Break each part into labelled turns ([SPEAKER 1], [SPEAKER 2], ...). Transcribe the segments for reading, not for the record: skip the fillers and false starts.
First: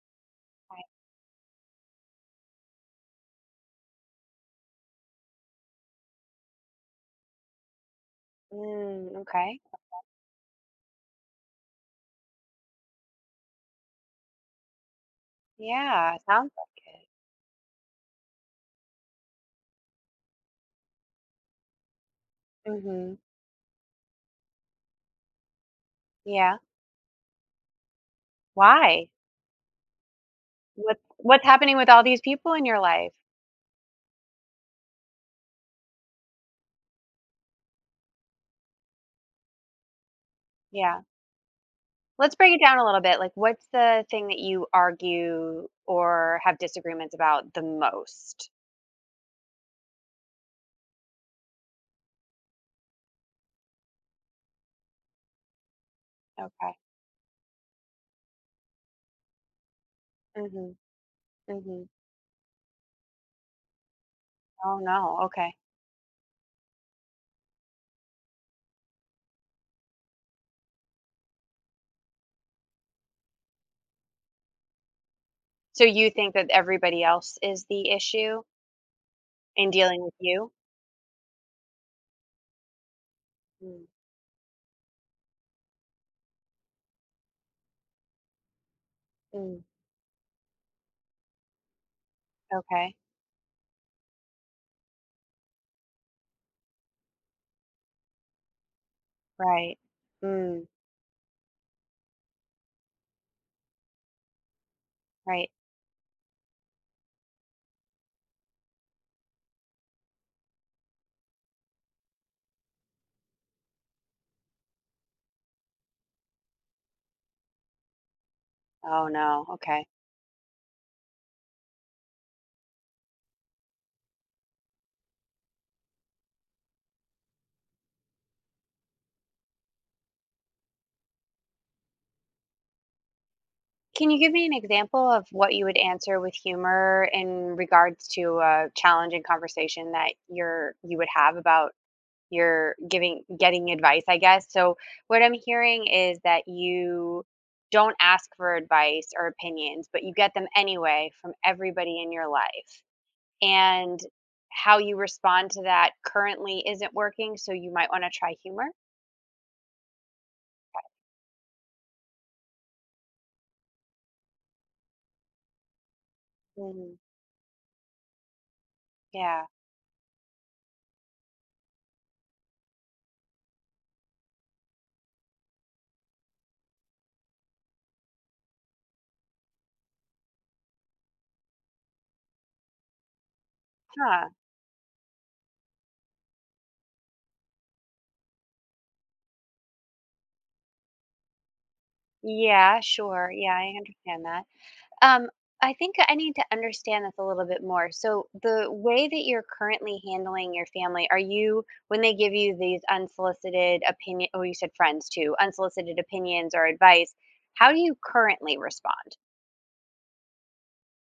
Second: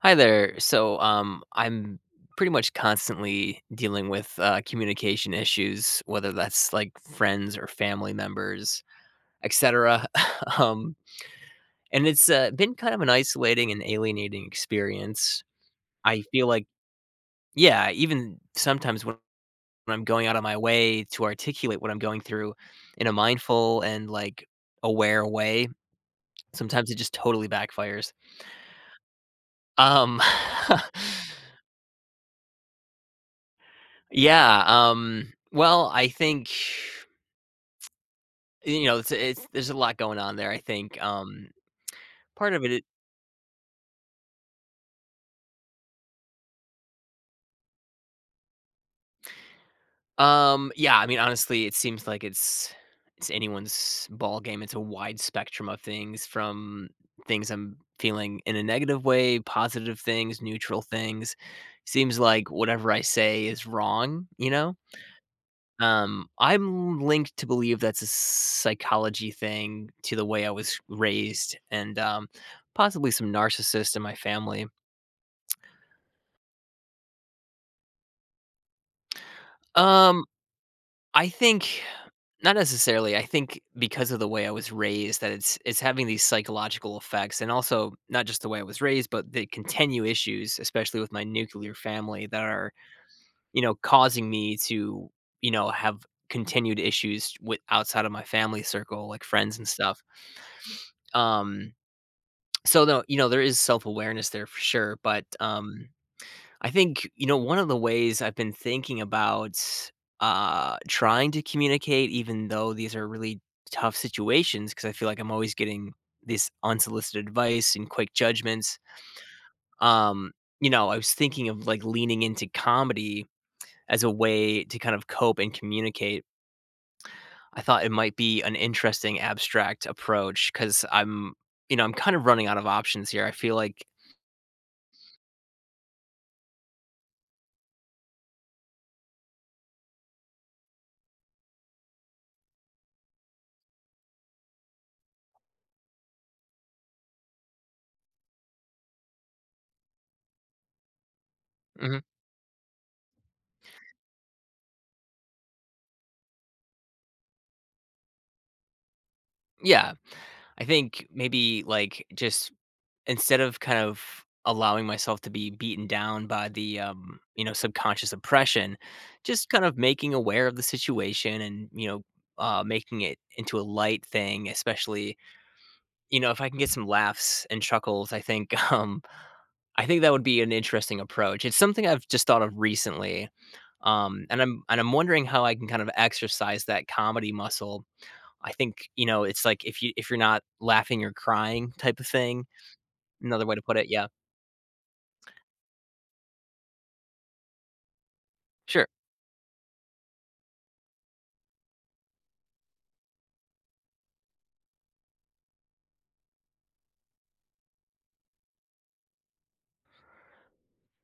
[SPEAKER 1] Hi there. I'm pretty much constantly dealing with communication issues, whether that's like friends or family members,
[SPEAKER 2] Mm, okay.
[SPEAKER 1] etc. um, and it's been kind of an isolating and alienating experience.
[SPEAKER 2] Yeah,
[SPEAKER 1] I feel
[SPEAKER 2] sounds
[SPEAKER 1] like,
[SPEAKER 2] like it.
[SPEAKER 1] yeah, even sometimes when I'm going out of my way to articulate what I'm going through in a
[SPEAKER 2] Mm-hmm.
[SPEAKER 1] mindful and like aware way,
[SPEAKER 2] Yeah.
[SPEAKER 1] sometimes it just totally backfires.
[SPEAKER 2] Why?
[SPEAKER 1] Um,
[SPEAKER 2] What's happening with all these people in your life?
[SPEAKER 1] I think, you know, it's there's a lot going on there,
[SPEAKER 2] Yeah. Let's break
[SPEAKER 1] part
[SPEAKER 2] it
[SPEAKER 1] of
[SPEAKER 2] down a
[SPEAKER 1] it
[SPEAKER 2] little bit. Like, what's the thing that you argue or have disagreements about the most?
[SPEAKER 1] um, Yeah, I mean, honestly, it seems like it's anyone's ball game. It's a wide spectrum of things
[SPEAKER 2] Okay.
[SPEAKER 1] from things I'm feeling in a negative way, positive things,
[SPEAKER 2] Hmm.
[SPEAKER 1] neutral things.
[SPEAKER 2] Hmm.
[SPEAKER 1] Seems like whatever I say is wrong,
[SPEAKER 2] Oh no. Okay.
[SPEAKER 1] I'm linked to believe that's a psychology thing to the way I was raised and, possibly some narcissist in my family.
[SPEAKER 2] So you think that everybody else is the issue in dealing with
[SPEAKER 1] Um,
[SPEAKER 2] you?
[SPEAKER 1] I think not necessarily. I think
[SPEAKER 2] Mm.
[SPEAKER 1] because of the way I was raised that it's having these psychological effects and also not just the way I was raised, but the
[SPEAKER 2] Mm.
[SPEAKER 1] continue issues, especially with my nuclear family that are,
[SPEAKER 2] Okay.
[SPEAKER 1] causing me to, have continued issues with outside of my family circle, like friends and
[SPEAKER 2] Right.
[SPEAKER 1] stuff.
[SPEAKER 2] Mm.
[SPEAKER 1] Um, so though, there is self-awareness there for sure, but
[SPEAKER 2] Right.
[SPEAKER 1] I think, one of the ways I've been thinking about trying to communicate even though these are really tough situations because I feel like I'm always getting this unsolicited advice and quick judgments.
[SPEAKER 2] Oh no. Okay.
[SPEAKER 1] Um, I was thinking of like leaning into comedy as a way to kind of cope and communicate. I thought it might be an interesting abstract approach because I'm kind of running out of options here. I feel like,
[SPEAKER 2] Can you give me an example of what you would answer with humor in regards to a challenging conversation that you would have about your giving getting advice, I guess? So what I'm hearing is that you don't ask for advice or opinions, but you get them anyway from everybody
[SPEAKER 1] mhm,
[SPEAKER 2] in your life. And how you respond to that currently isn't working, so you might want to try humor.
[SPEAKER 1] yeah, I think maybe like just instead of kind of allowing myself to be beaten down by the
[SPEAKER 2] Mhm.
[SPEAKER 1] subconscious oppression,
[SPEAKER 2] Yeah.
[SPEAKER 1] just kind of making aware of the situation, and making it into a light thing, especially if I can get some laughs and chuckles, I think. I think that would be an interesting approach. It's something I've just thought of recently,
[SPEAKER 2] Huh.
[SPEAKER 1] and I'm wondering how I can kind of exercise that comedy muscle. I think it's like if you're not laughing, you're crying type of thing.
[SPEAKER 2] Yeah, sure.
[SPEAKER 1] Another
[SPEAKER 2] Yeah,
[SPEAKER 1] way to
[SPEAKER 2] I
[SPEAKER 1] put it, yeah,
[SPEAKER 2] understand that. Um, I think I need to understand this a little bit more. So, the
[SPEAKER 1] sure.
[SPEAKER 2] way that you're currently handling your family, are you, when they give you these unsolicited opinion, oh, you said friends too, unsolicited opinions or advice, how do you currently respond?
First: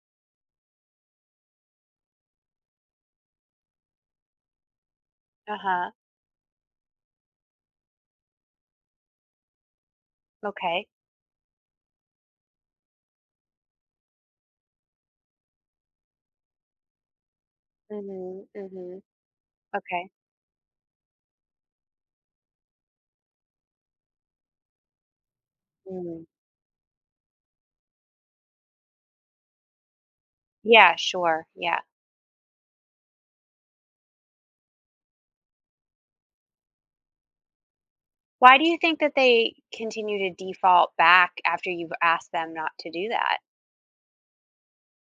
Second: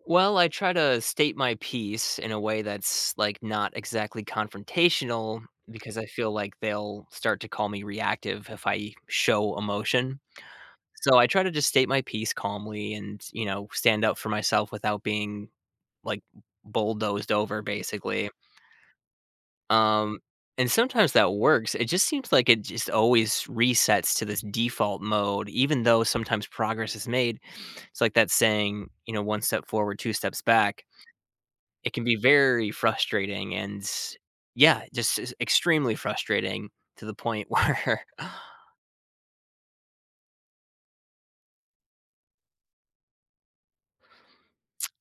[SPEAKER 1] Well, I try to state my piece in a way that's like not exactly confrontational
[SPEAKER 2] Uh huh.
[SPEAKER 1] because I feel like they'll start to call me reactive if I show emotion.
[SPEAKER 2] Okay.
[SPEAKER 1] So I try to just state my piece calmly and, stand up for myself without being like, bulldozed over, basically,
[SPEAKER 2] Mm-hmm. Mm-hmm. Okay.
[SPEAKER 1] um, and sometimes that works, it just seems like it just always resets to this default mode, even though
[SPEAKER 2] Mm.
[SPEAKER 1] sometimes progress is made. It's like that saying, you know, "one step forward, two steps back."
[SPEAKER 2] Yeah, sure. Yeah.
[SPEAKER 1] It can be very frustrating and yeah, just extremely frustrating to the point where.
[SPEAKER 2] Why do you think that they continue to default back after you've asked them not to do that?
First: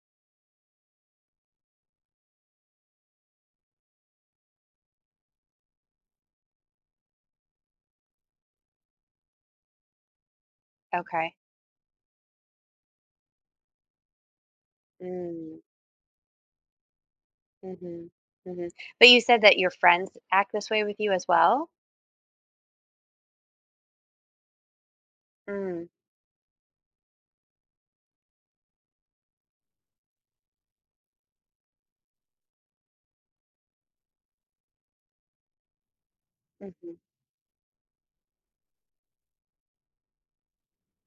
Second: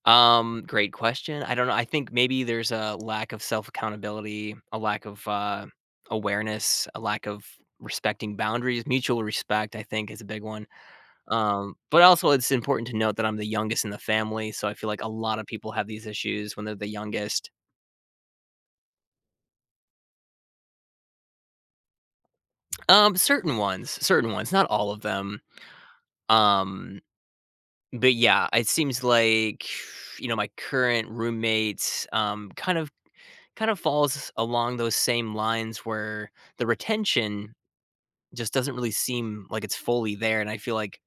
[SPEAKER 1] Great question. I don't know. I think maybe there's a lack of self accountability, a lack of awareness, a lack of respecting boundaries. Mutual respect, I think, is a big one.
[SPEAKER 2] Okay.
[SPEAKER 1] But also, it's important to note that I'm the youngest in the family, so I feel like a lot of
[SPEAKER 2] Mm.
[SPEAKER 1] people have these issues when they're the youngest.
[SPEAKER 2] Mhm, mhm. But you said that your friends act this way with you as well?
[SPEAKER 1] Certain ones, not all of them.
[SPEAKER 2] Mm,
[SPEAKER 1] Um, but yeah, it seems like my current roommates kind of falls along those same lines where the
[SPEAKER 2] mhm.
[SPEAKER 1] retention just doesn't really seem like it's fully there, and I feel like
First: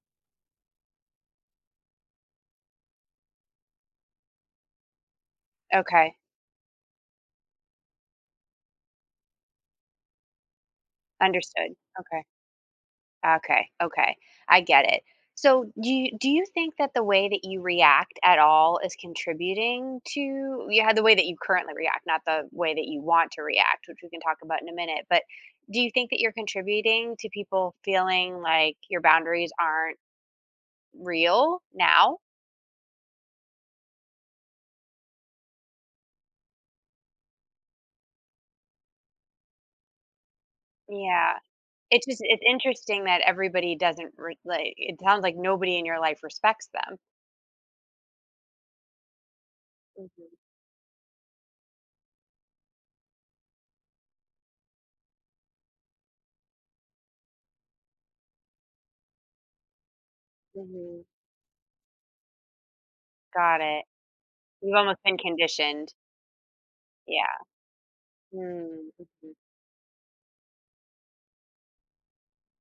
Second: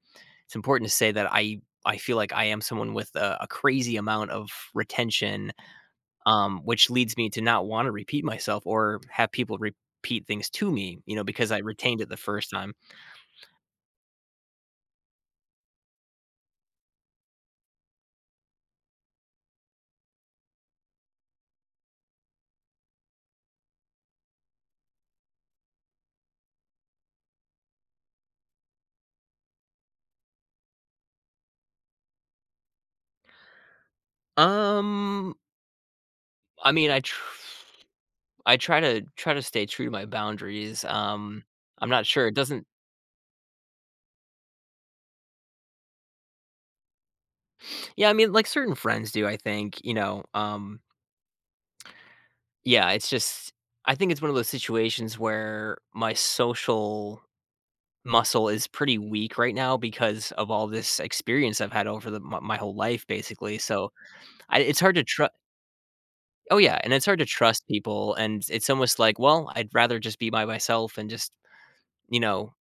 [SPEAKER 1] it's important to say that I feel like I am someone with a crazy amount of retention,
[SPEAKER 2] Okay,
[SPEAKER 1] which leads me to not want to repeat myself or have people repeat things to me, you know, because I
[SPEAKER 2] understood.
[SPEAKER 1] retained it the
[SPEAKER 2] Okay.
[SPEAKER 1] first time.
[SPEAKER 2] Okay, okay. I get it. So, do you think that the way that you react at all is contributing to you had the way that you currently react, not the way that you want to react, which we can talk about in a minute, but do you think that you're contributing to people feeling like your boundaries aren't real now?
[SPEAKER 1] Um, I mean, I try to stay true to my boundaries,
[SPEAKER 2] Yeah.
[SPEAKER 1] I'm
[SPEAKER 2] It's
[SPEAKER 1] not
[SPEAKER 2] just
[SPEAKER 1] sure, it
[SPEAKER 2] it's
[SPEAKER 1] doesn't.
[SPEAKER 2] interesting that everybody doesn't re like, it sounds like nobody in your life respects them.
[SPEAKER 1] Yeah, I mean, like, certain friends do, I think,
[SPEAKER 2] Mhm,
[SPEAKER 1] yeah, it's just I think it's one of those situations where my social muscle is pretty weak right now because of all this
[SPEAKER 2] mhm.
[SPEAKER 1] experience I've had over the my my whole life, basically,
[SPEAKER 2] Got it.
[SPEAKER 1] so, I
[SPEAKER 2] You've
[SPEAKER 1] it's hard
[SPEAKER 2] almost
[SPEAKER 1] to
[SPEAKER 2] been
[SPEAKER 1] trust.
[SPEAKER 2] conditioned.
[SPEAKER 1] Oh, yeah, and it's hard to
[SPEAKER 2] Yeah.
[SPEAKER 1] trust people, and it's
[SPEAKER 2] Mm,
[SPEAKER 1] almost like,
[SPEAKER 2] mhm,
[SPEAKER 1] well, I'd rather just be by myself and just, you know,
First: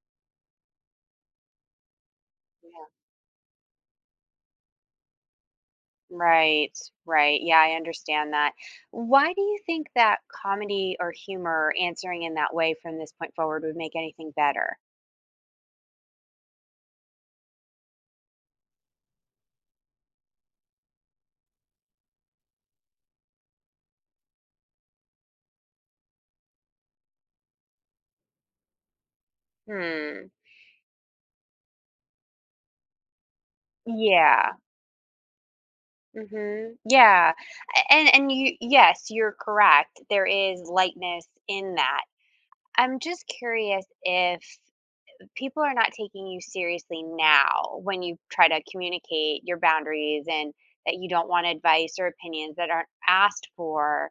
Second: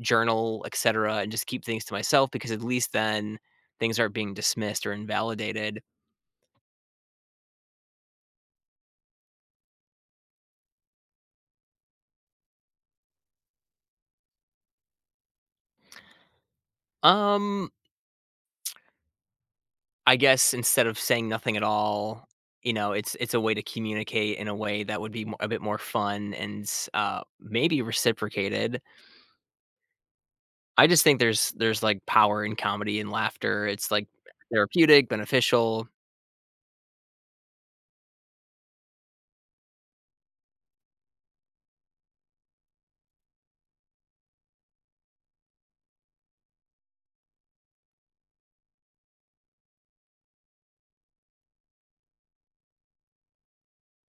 [SPEAKER 1] journal, etc., and just keep things to myself because at
[SPEAKER 2] yeah.
[SPEAKER 1] least then things aren't being dismissed or invalidated.
[SPEAKER 2] Right, right. Yeah, I understand that. Why do you think that comedy or humor answering in that way from this point forward would make anything better?
[SPEAKER 1] Um, I guess instead of saying nothing at all, you know, it's a way to communicate in a way that would be a bit more fun and maybe reciprocated.
[SPEAKER 2] Hmm.
[SPEAKER 1] I just think there's like power in comedy and laughter. It's like
[SPEAKER 2] Yeah.
[SPEAKER 1] therapeutic, beneficial.
[SPEAKER 2] Mhm. Yeah. A and you yes, you're correct. There is lightness in that. I'm just curious if people are not taking you seriously now when you try to communicate your boundaries and that you don't want advice or opinions that aren't asked for.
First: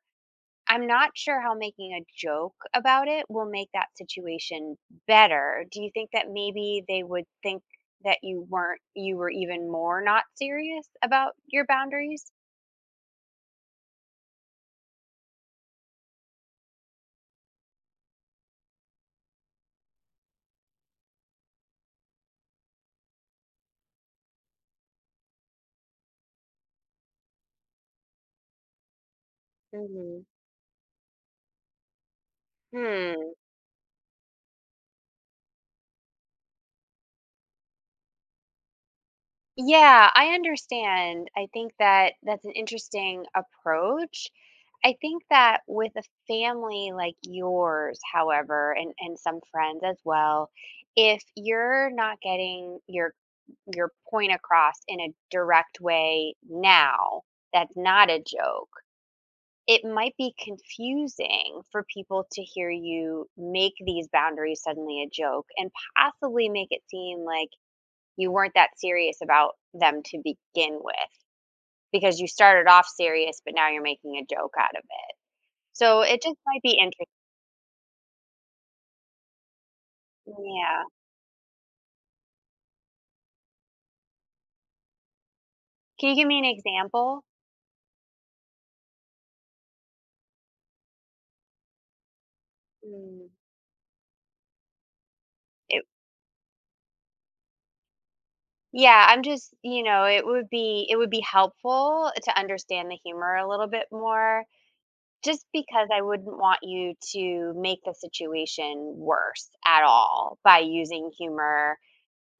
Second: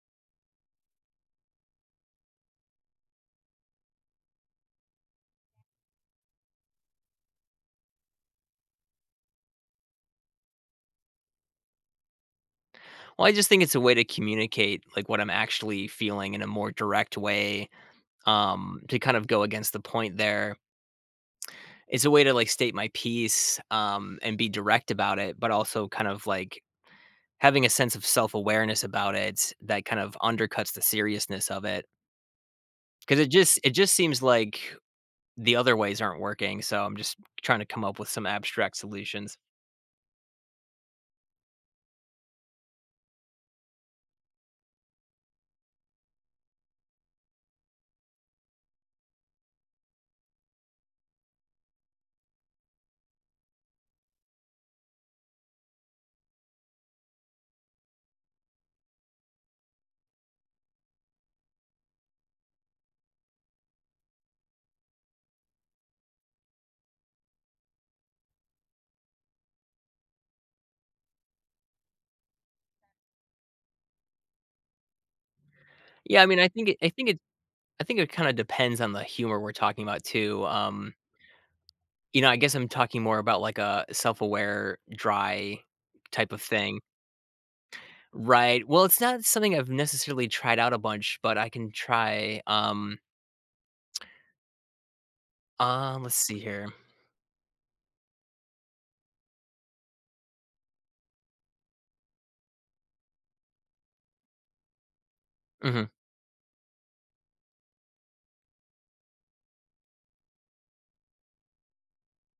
[SPEAKER 2] I'm not sure how making a joke about it will make that situation better. Do you think that maybe they would think that you were even more not serious about your boundaries?
[SPEAKER 1] Well, I just think it's a way to communicate like what I'm actually feeling in a more direct way, to kind of go against the point there. It's a way to, like, state my piece, and be direct about it, but also kind of, like, having a sense of self-awareness about it that kind of
[SPEAKER 2] Mhm.
[SPEAKER 1] undercuts the seriousness of it because it
[SPEAKER 2] Hmm.
[SPEAKER 1] just it just seems like the other ways aren't working, so I'm just trying to come up with some abstract solutions.
[SPEAKER 2] Yeah, I understand. I think that that's an interesting approach. I think that with a family like yours, however, and some friends as well, if you're not getting your point across in a direct way now, that's not a joke. It might be confusing for people to hear you make these boundaries suddenly a joke and possibly make it seem like you weren't that serious about them to begin with because you started off serious, but now you're making a joke out of it. So it
[SPEAKER 1] Yeah, I
[SPEAKER 2] just
[SPEAKER 1] mean, I
[SPEAKER 2] might
[SPEAKER 1] think
[SPEAKER 2] be
[SPEAKER 1] it I
[SPEAKER 2] interesting.
[SPEAKER 1] think it I think it kinda depends on the humor we're talking about too,
[SPEAKER 2] Yeah.
[SPEAKER 1] I guess I'm talking more about, like, a self-aware, dry
[SPEAKER 2] Can you give
[SPEAKER 1] type
[SPEAKER 2] me
[SPEAKER 1] of
[SPEAKER 2] an
[SPEAKER 1] thing.
[SPEAKER 2] example?
[SPEAKER 1] Right. Well, it's not something I've necessarily tried out a bunch, but I can try,
[SPEAKER 2] Mm. It,
[SPEAKER 1] let's see here.
[SPEAKER 2] yeah, I'm just, it would be helpful to understand the humor a little bit more just because
[SPEAKER 1] Mhm,
[SPEAKER 2] I wouldn't want you to make the situation worse at all by using humor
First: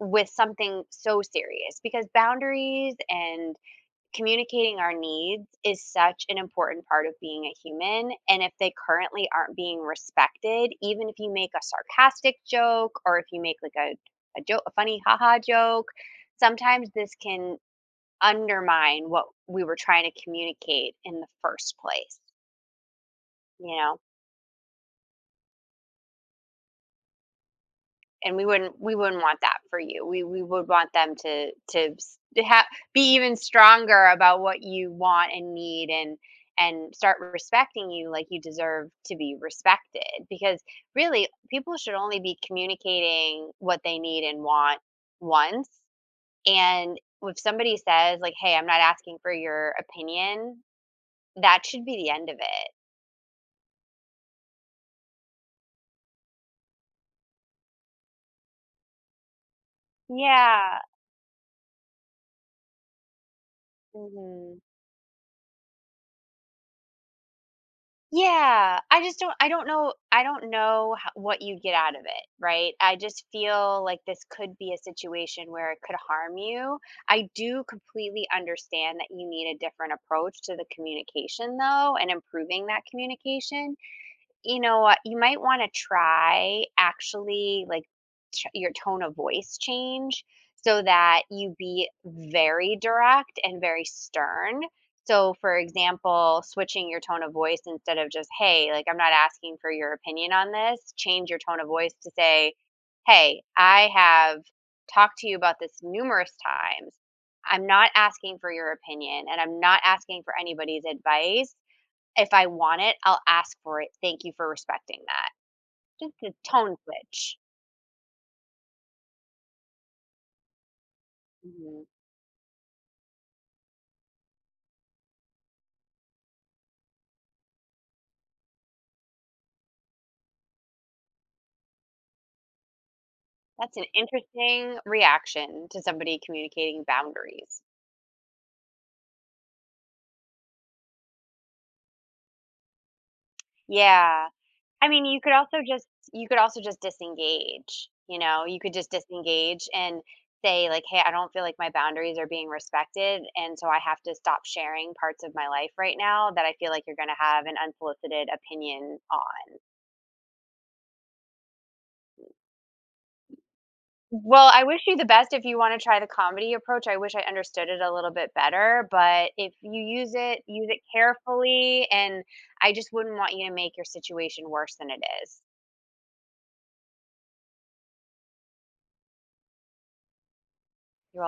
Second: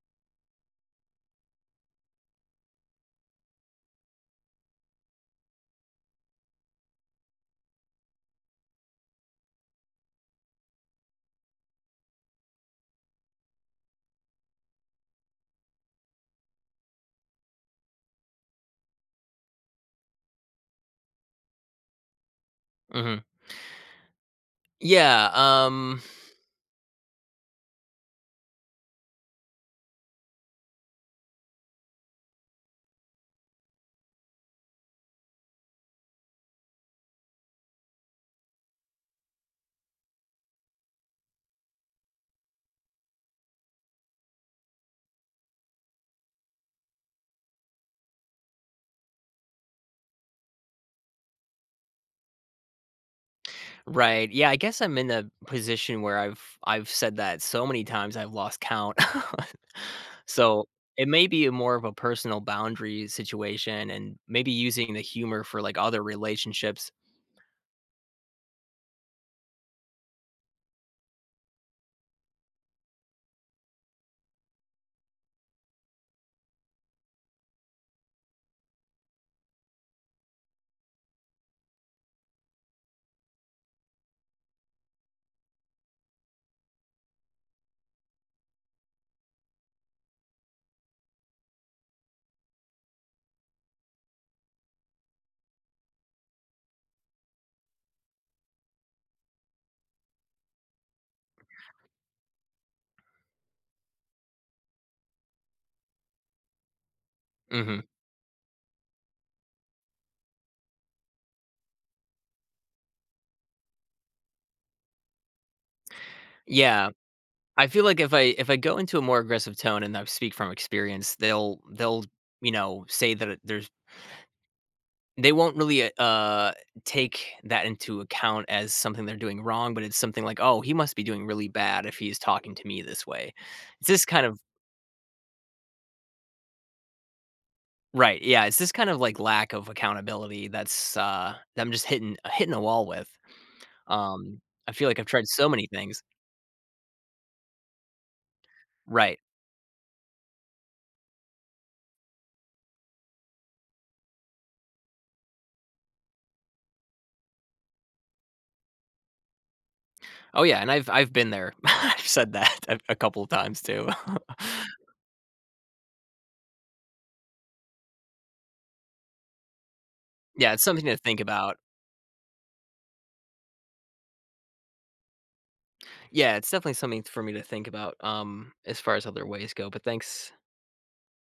[SPEAKER 2] with something so serious because boundaries and communicating our needs is such an important part of being a human. And if they currently aren't being respected, even if you make a sarcastic joke or if you make a joke, a funny haha joke, sometimes this can undermine what we were trying to communicate in the first place,
[SPEAKER 1] mhm.
[SPEAKER 2] you know?
[SPEAKER 1] Yeah, um,
[SPEAKER 2] And we wouldn't want that for you. We would want them to have be even stronger about what you want and need and start respecting you like you deserve to be respected, because really people should only be communicating what they need and want once, and if somebody says like, "Hey, I'm not asking for your opinion," that should be the end of it.
[SPEAKER 1] right. Yeah, I guess I'm in a position where I've said that so many times I've lost count. So,
[SPEAKER 2] Yeah.
[SPEAKER 1] it may be a more of a personal boundary situation and maybe
[SPEAKER 2] Hmm.
[SPEAKER 1] using the humor for, like, other relationships.
[SPEAKER 2] Yeah, I just don't I don't know ho what you get out of it, right? I just feel like this could be a situation where it could harm you. I do completely understand that you need a different approach to the communication though and improving that communication. You know what? You might wanna try actually, like, ch your tone of voice change so that you be very direct and very stern. So, for example, switching your tone of voice instead of just, "Hey, like, I'm not asking for your opinion on this," change your tone of voice to say, "Hey, I have talked to you about this numerous times. I'm
[SPEAKER 1] Mhm.
[SPEAKER 2] not asking for your opinion, and I'm not asking for anybody's advice. If I want it, I'll ask for it. Thank you for respecting that. Just a tone
[SPEAKER 1] Yeah.
[SPEAKER 2] switch."
[SPEAKER 1] I feel like if I go into a more aggressive tone and I speak from experience, they'll
[SPEAKER 2] Mhm.
[SPEAKER 1] they'll, you know, say that there's. They won't really, take that into account as something they're doing wrong, but it's something like, "Oh, he must be doing really bad if he's talking to me this way."
[SPEAKER 2] That's an
[SPEAKER 1] It's this kind of
[SPEAKER 2] interesting reaction to somebody communicating boundaries.
[SPEAKER 1] Right, yeah, it's this kind of, like, lack of accountability that's, that I'm just hitting a wall with.
[SPEAKER 2] Yeah.
[SPEAKER 1] Um, I
[SPEAKER 2] I
[SPEAKER 1] feel like
[SPEAKER 2] mean,
[SPEAKER 1] I've
[SPEAKER 2] you
[SPEAKER 1] tried
[SPEAKER 2] could
[SPEAKER 1] so
[SPEAKER 2] also
[SPEAKER 1] many
[SPEAKER 2] just
[SPEAKER 1] things.
[SPEAKER 2] you could also just disengage, you know? You could just
[SPEAKER 1] Right.
[SPEAKER 2] disengage and say like, "Hey, I don't feel like my boundaries are being respected, and so I have to stop sharing parts of my life right now that I feel like you're going to have an unsolicited opinion on."
[SPEAKER 1] Oh, yeah, and I've been there. I've said that a couple of times too.
[SPEAKER 2] Well, I wish you the best. If you wanna try the comedy approach, I wish I understood it a little bit better, but if you
[SPEAKER 1] Yeah, it's
[SPEAKER 2] use it
[SPEAKER 1] something to think about.
[SPEAKER 2] carefully, and I just wouldn't want you to make your situation worse than it is.
[SPEAKER 1] Yeah, it's definitely something for me to think about, as far as other ways go, but thanks
[SPEAKER 2] You're